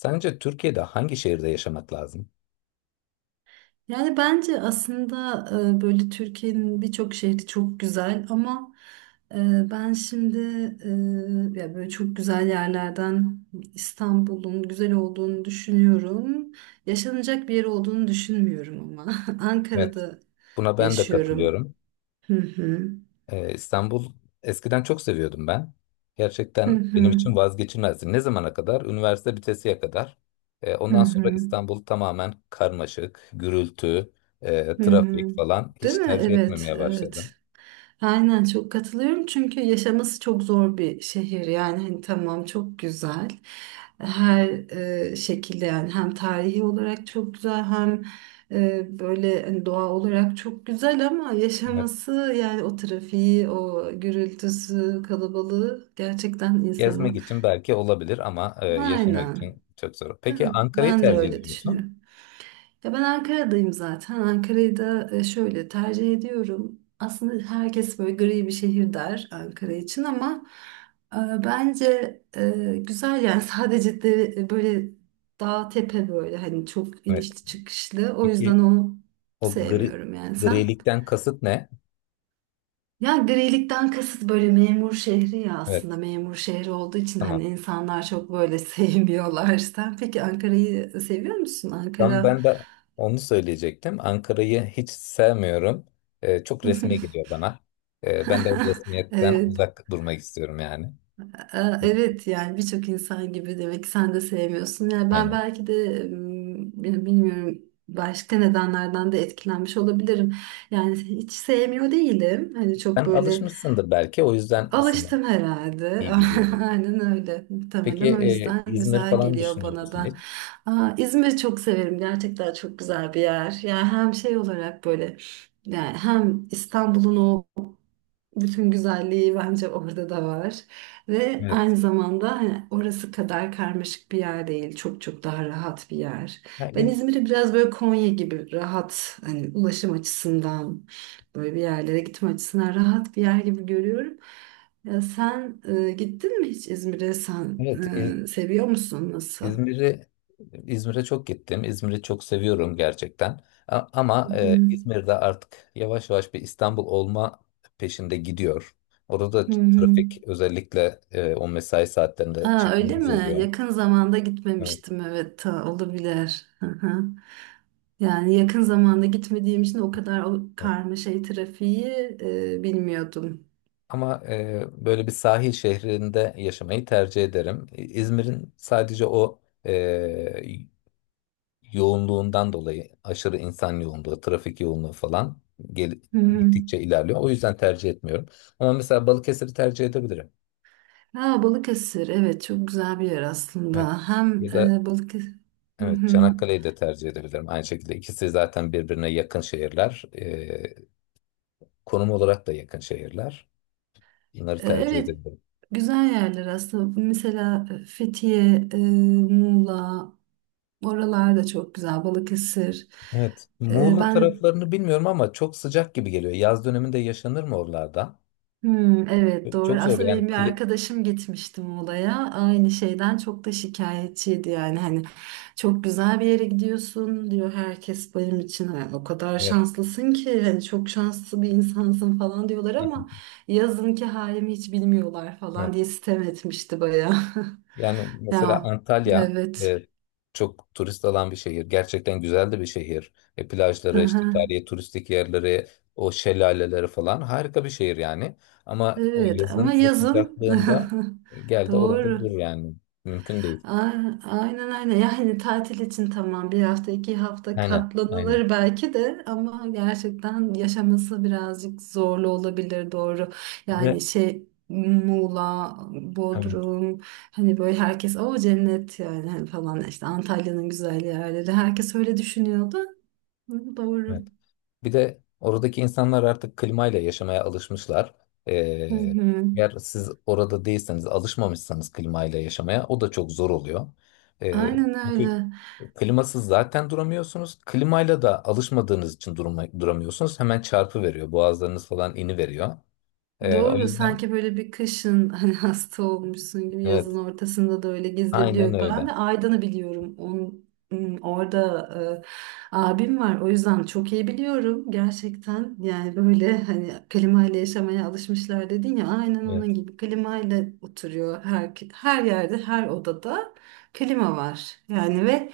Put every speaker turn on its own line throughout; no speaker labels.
Sence Türkiye'de hangi şehirde yaşamak lazım?
Yani bence aslında böyle Türkiye'nin birçok şehri çok güzel ama e, ben şimdi ya böyle çok güzel yerlerden İstanbul'un güzel olduğunu düşünüyorum. Yaşanacak bir yer olduğunu düşünmüyorum ama
Evet.
Ankara'da
Buna ben de
yaşıyorum.
katılıyorum.
Hı hı.
İstanbul eskiden çok seviyordum ben.
Hı
Gerçekten benim
hı.
için vazgeçilmezdi. Ne zamana kadar? Üniversite bitesiye kadar.
Hı
Ondan sonra
hı.
İstanbul tamamen karmaşık, gürültü,
Hı hı.
trafik falan
Değil
hiç
mi?
tercih
Evet,
etmemeye başladım.
evet. Aynen çok katılıyorum çünkü yaşaması çok zor bir şehir yani hani tamam çok güzel her şekilde yani hem tarihi olarak çok güzel hem böyle hani doğa olarak çok güzel ama
Evet.
yaşaması yani o trafiği o gürültüsü kalabalığı gerçekten
Gezmek
insanı
için belki olabilir ama yaşamak
aynen
için çok zor. Peki
ben
Ankara'yı
ben de
tercih
öyle
ediyor musun?
düşünüyorum. Ya ben Ankara'dayım zaten. Ankara'yı da şöyle tercih ediyorum. Aslında herkes böyle gri bir şehir der Ankara için ama e, bence güzel yani sadece de böyle dağ tepe böyle hani çok
Evet.
inişli çıkışlı. O yüzden
Peki
onu
o gri,
sevmiyorum yani sen.
grilikten kasıt ne?
Ya grilikten kasıt böyle memur şehri ya aslında
Evet.
memur şehri olduğu için
Tamam.
hani insanlar çok böyle sevmiyorlar. Sen peki Ankara'yı seviyor musun?
Ben,
Ankara
ben de onu söyleyecektim. Ankara'yı hiç sevmiyorum. Çok resmi geliyor bana. Ben de o resmiyetten
Evet,
uzak durmak istiyorum yani.
evet yani birçok insan gibi demek ki sen de sevmiyorsun. Yani ben
Aynen.
belki de ya bilmiyorum başka nedenlerden de etkilenmiş olabilirim. Yani hiç sevmiyor değilim. Hani çok
Sen
böyle
alışmışsındır belki o yüzden sana
alıştım herhalde.
iyi geliyor. Olabilir.
Aynen öyle.
Peki
Muhtemelen o yüzden
İzmir
güzel
falan
geliyor
düşünüyor
bana
musun
da.
hiç?
Aa, İzmir'i çok severim. Gerçekten çok güzel bir yer. Yani hem şey olarak böyle yani hem İstanbul'un o bütün güzelliği bence orada da var. Ve
Evet.
aynı zamanda hani orası kadar karmaşık bir yer değil. Çok çok daha rahat bir yer.
Ha,
Ben İzmir'i biraz böyle Konya gibi rahat hani ulaşım açısından böyle bir yerlere gitme açısından rahat bir yer gibi görüyorum. Ya sen gittin mi hiç İzmir'e? Sen
Evet,
seviyor musun? Nasıl?
İzmir'i İzmir'e çok gittim. İzmir'i çok seviyorum gerçekten.
Hı
Ama
hı.
İzmir'de artık yavaş yavaş bir İstanbul olma peşinde gidiyor. Orada da
Hı hı.
trafik özellikle o mesai saatlerinde
Ha, öyle
çekilmez
mi?
oluyor.
Yakın zamanda
Evet,
gitmemiştim, evet ta olabilir. Hı hı. Yani yakın zamanda gitmediğim için o kadar o
evet.
karmaşayı trafiği bilmiyordum.
Ama böyle bir sahil şehrinde yaşamayı tercih ederim. İzmir'in sadece o yoğunluğundan dolayı aşırı insan yoğunluğu, trafik yoğunluğu falan gel
Hı hı.
gittikçe ilerliyor. O yüzden tercih etmiyorum. Ama mesela Balıkesir'i tercih edebilirim.
Ha, Balıkesir evet çok güzel bir yer
Evet.
aslında. Hem
Ya da
Balıkesir hı
evet,
hı.
Çanakkale'yi de tercih edebilirim. Aynı şekilde ikisi zaten birbirine yakın şehirler. Konum olarak da yakın şehirler. Bunları tercih
Evet
edebilirim.
güzel yerler aslında. Mesela Fethiye, Muğla, oralar da çok güzel. Balıkesir.
Evet. Muğla
Ben
taraflarını bilmiyorum ama çok sıcak gibi geliyor. Yaz döneminde yaşanır mı oralarda?
Evet doğru.
Çok zor
Aslında
yani.
benim bir
Kli...
arkadaşım gitmişti Muğla'ya. Aynı şeyden çok da şikayetçiydi yani. Hani çok güzel bir yere gidiyorsun diyor herkes benim için. "Ay, o kadar
Evet.
şanslısın ki hani çok şanslı bir insansın falan" diyorlar ama yazınki halimi hiç bilmiyorlar falan
Evet.
diye sitem etmişti bayağı.
Yani mesela
Ya
Antalya
evet.
e, çok turist alan bir şehir. Gerçekten güzel de bir şehir. E, plajları, işte
Aha,
tarihi turistik yerleri, o şelaleleri falan harika bir şehir yani. Ama o
evet ama
yazın o
yazın
sıcaklığında gel de orada dur
doğru.
yani. Mümkün değil.
Aynen, aynen, aynen. Yani tatil için tamam bir hafta iki hafta
Aynen, aynen.
katlanılır belki de ama gerçekten yaşaması birazcık zorlu olabilir doğru yani
Ve
şey Muğla,
evet,
Bodrum hani böyle herkes o cennet yani hani falan işte Antalya'nın güzel yerleri herkes öyle düşünüyordu. Hı, doğru.
evet. Bir de oradaki insanlar artık klimayla yaşamaya alışmışlar.
Hı
E,
hı.
eğer siz orada değilseniz, alışmamışsanız klimayla yaşamaya o da çok zor oluyor. E,
Aynen
Çünkü
öyle.
klimasız zaten duramıyorsunuz. Klimayla da alışmadığınız için duramıyorsunuz. Hemen çarpı veriyor. Boğazlarınız falan ini veriyor. O
Doğru,
yüzden
sanki böyle bir kışın hani hasta olmuşsun gibi yazın
evet.
ortasında da öyle
Aynen
gezilebiliyor. Ben
öyle.
de Aydın'ı biliyorum. Onun, hmm, orada abim var. O yüzden çok iyi biliyorum gerçekten. Yani böyle hani klimayla yaşamaya alışmışlar dedin ya aynen onun
Evet,
gibi klimayla oturuyor, her yerde, her odada klima var. Yani ve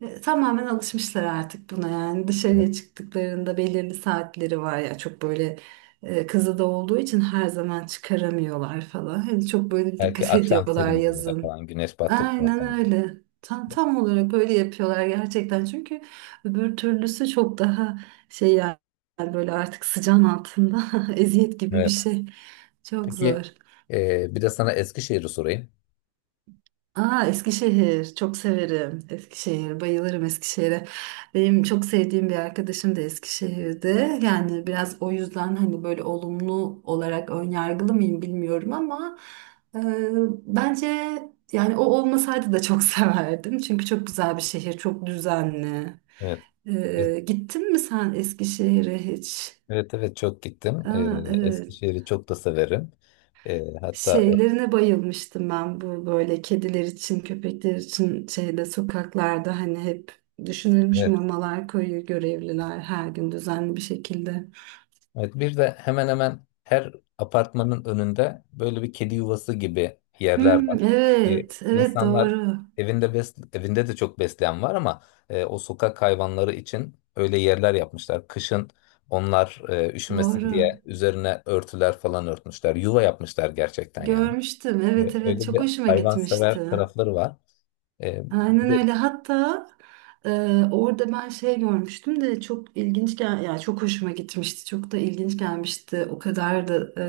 tamamen alışmışlar artık buna yani
evet.
dışarıya çıktıklarında belirli saatleri var ya çok böyle kızı da olduğu için her zaman çıkaramıyorlar falan. Hani çok böyle
Belki
dikkat
akşam
ediyorlar
serinliğinde
yazın.
falan güneş battıktan
Aynen
sonra.
öyle. Tam, tam olarak böyle yapıyorlar gerçekten. Çünkü öbür türlüsü çok daha şey yani böyle artık sıcağın altında eziyet gibi bir
Evet.
şey. Çok
Peki
zor.
bir de sana Eskişehir'i sorayım.
Aa, Eskişehir çok severim. Eskişehir bayılırım Eskişehir'e. Benim çok sevdiğim bir arkadaşım da Eskişehir'de. Yani biraz o yüzden hani böyle olumlu olarak önyargılı mıyım bilmiyorum ama e, bence yani o olmasaydı da çok severdim. Çünkü çok güzel bir şehir, çok düzenli.
Evet. E-
Gittin mi sen Eskişehir'e hiç?
Evet, evet, çok gittim. E,
Aa, evet.
Eskişehir'i çok da severim. E, hatta
Şeylerine bayılmıştım ben bu böyle kediler için, köpekler için şeyde sokaklarda hani hep düşünülmüş
evet.
mamalar koyuyor görevliler her gün düzenli bir şekilde.
Evet, bir de hemen hemen her apartmanın önünde böyle bir kedi yuvası gibi yerler
Hmm,
var. Ee,
evet, evet
insanlar
doğru,
evinde de çok besleyen var ama o sokak hayvanları için öyle yerler yapmışlar. Kışın onlar üşümesin
doğru.
diye üzerine örtüler falan örtmüşler. Yuva yapmışlar gerçekten yani.
Görmüştüm, evet
E,
evet
öyle
çok
bir
hoşuma
hayvansever
gitmişti.
tarafları var. E,
Aynen
bir de-
öyle. Hatta e, orada ben şey görmüştüm de çok ilginç gel yani çok hoşuma gitmişti. Çok da ilginç gelmişti. O kadar da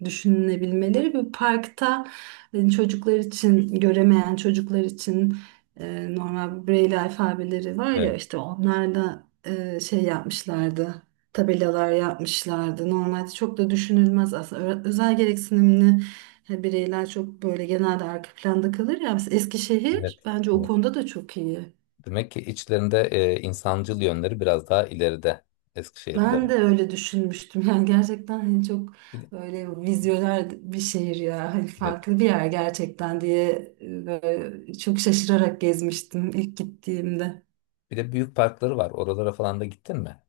düşünülebilmeleri bir parkta çocuklar için göremeyen çocuklar için normal Braille alfabeleri var ya
evet,
işte onlarla şey yapmışlardı, tabelalar yapmışlardı. Normalde çok da düşünülmez aslında. Özel gereksinimli bireyler çok böyle genelde arka planda kalır ya. Mesela Eskişehir
evet,
bence o
evet.
konuda da çok iyi.
Demek ki içlerinde insancıl yönleri biraz daha ileride
Ben de
Eskişehirlilerin.
öyle düşünmüştüm. Yani gerçekten hani çok böyle vizyoner bir şehir ya. Hani
Evet.
farklı bir yer gerçekten diye böyle çok şaşırarak gezmiştim ilk gittiğimde.
Bir de büyük parkları var. Oralara falan da gittin mi?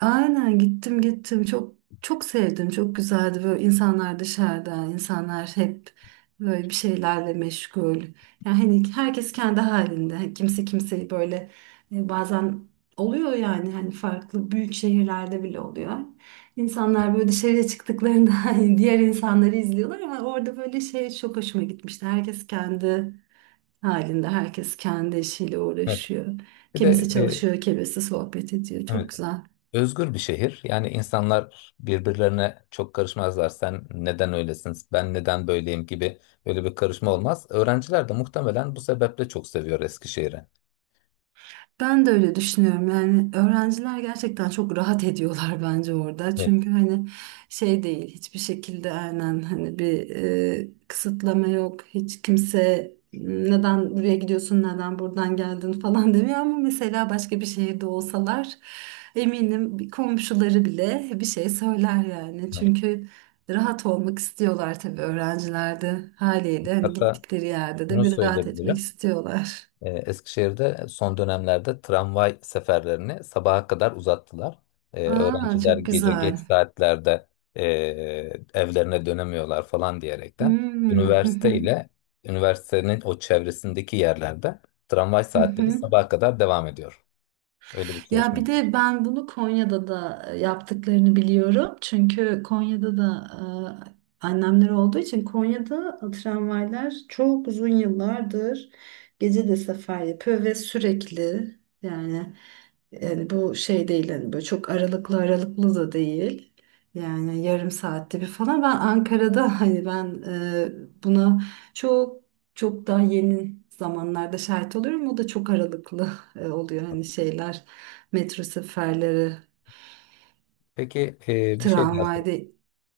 Aynen, gittim, çok çok sevdim, çok güzeldi böyle, insanlar dışarıda, insanlar hep böyle bir şeylerle meşgul yani hani herkes kendi halinde, hani kimse kimseyi böyle bazen oluyor yani hani farklı büyük şehirlerde bile oluyor, insanlar böyle dışarıya çıktıklarında hani diğer insanları izliyorlar ama orada böyle şey çok hoşuma gitmişti, herkes kendi halinde, herkes kendi işiyle
Evet.
uğraşıyor,
Bir de
kimisi
e,
çalışıyor kimisi sohbet ediyor, çok
evet.
güzel.
Özgür bir şehir. Yani insanlar birbirlerine çok karışmazlar. Sen neden öylesin, ben neden böyleyim gibi böyle bir karışma olmaz. Öğrenciler de muhtemelen bu sebeple çok seviyor Eskişehir'i.
Ben de öyle düşünüyorum. Yani öğrenciler gerçekten çok rahat ediyorlar bence orada.
Evet,
Çünkü hani şey değil hiçbir şekilde aynen hani bir kısıtlama yok. Hiç kimse neden buraya gidiyorsun, neden buradan geldin falan demiyor ama mesela başka bir şehirde olsalar eminim bir komşuları bile bir şey söyler yani.
evet.
Çünkü rahat olmak istiyorlar tabii, öğrenciler de haliyle hani
Hatta
gittikleri yerde de
şunu
bir rahat etmek
söyleyebilirim.
istiyorlar.
E, Eskişehir'de son dönemlerde tramvay seferlerini sabaha kadar uzattılar. E,
Aa
öğrenciler
çok
gece geç
güzel.
saatlerde e, evlerine dönemiyorlar falan diyerekten
Hmm, hı
üniversite
hı.
ile üniversitenin o çevresindeki yerlerde tramvay
Hı
saatleri
hı.
sabaha kadar devam ediyor. Öyle bir
Ya
çalışma.
bir de ben bunu Konya'da da yaptıklarını biliyorum. Çünkü Konya'da da annemler olduğu için Konya'da tramvaylar çok uzun yıllardır gece de sefer yapıyor ve sürekli yani, yani bu şey değil hani böyle çok aralıklı da değil. Yani yarım saatte bir falan. Ben Ankara'da hani ben buna çok çok daha yeni zamanlarda şahit oluyorum. O da çok aralıklı oluyor hani şeyler. Metro seferleri,
Peki e, bir şey daha
tramvayda.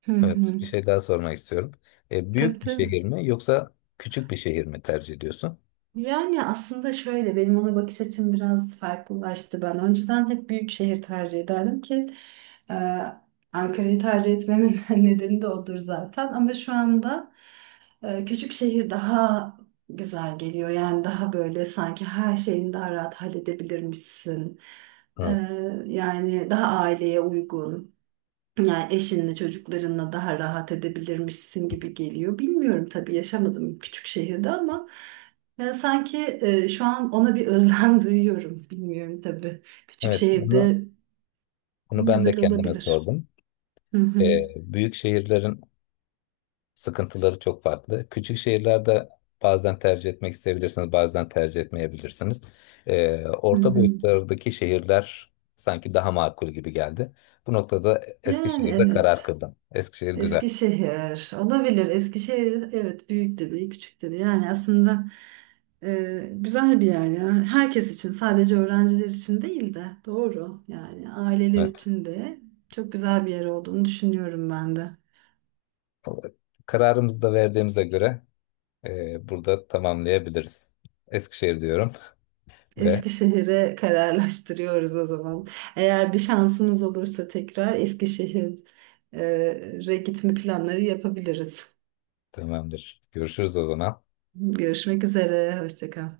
Hı
Evet,
hı.
bir şey daha sormak istiyorum. E,
Tabii,
büyük bir
tabii.
şehir mi yoksa küçük bir şehir mi tercih ediyorsun?
Yani aslında şöyle benim ona bakış açım biraz farklılaştı. Ben önceden hep büyük şehir tercih ederdim ki e, Ankara'yı tercih etmemin nedeni de odur zaten. Ama şu anda küçük şehir daha güzel geliyor. Yani daha böyle sanki her şeyini daha rahat halledebilirmişsin. E,
Evet.
yani daha aileye uygun. Yani eşinle çocuklarınla daha rahat edebilirmişsin gibi geliyor. Bilmiyorum tabii, yaşamadım küçük şehirde ama ya sanki şu an ona bir özlem duyuyorum. Bilmiyorum tabii. Küçük
Evet, bunu
şehirde
Bunu ben de
güzel
kendime
olabilir.
sordum.
Hı
E,
hı,
büyük şehirlerin sıkıntıları çok farklı. Küçük şehirlerde bazen tercih etmek isteyebilirsiniz, bazen tercih etmeyebilirsiniz.
hı
Orta
hı.
boyutlardaki şehirler sanki daha makul gibi geldi. Bu noktada
Yani
Eskişehir'de karar
evet.
kıldım. Eskişehir güzel.
Eskişehir olabilir. Eskişehir evet, büyük de değil küçük de değil. Yani aslında güzel bir yer ya. Herkes için, sadece öğrenciler için değil de doğru yani aileler
Evet.
için de çok güzel bir yer olduğunu düşünüyorum ben de.
O- Kararımızı da verdiğimize göre burada tamamlayabiliriz. Eskişehir diyorum ve
Eskişehir'e kararlaştırıyoruz o zaman. Eğer bir şansımız olursa tekrar Eskişehir'e gitme planları yapabiliriz.
tamamdır. Görüşürüz o zaman.
Görüşmek üzere. Hoşça kal.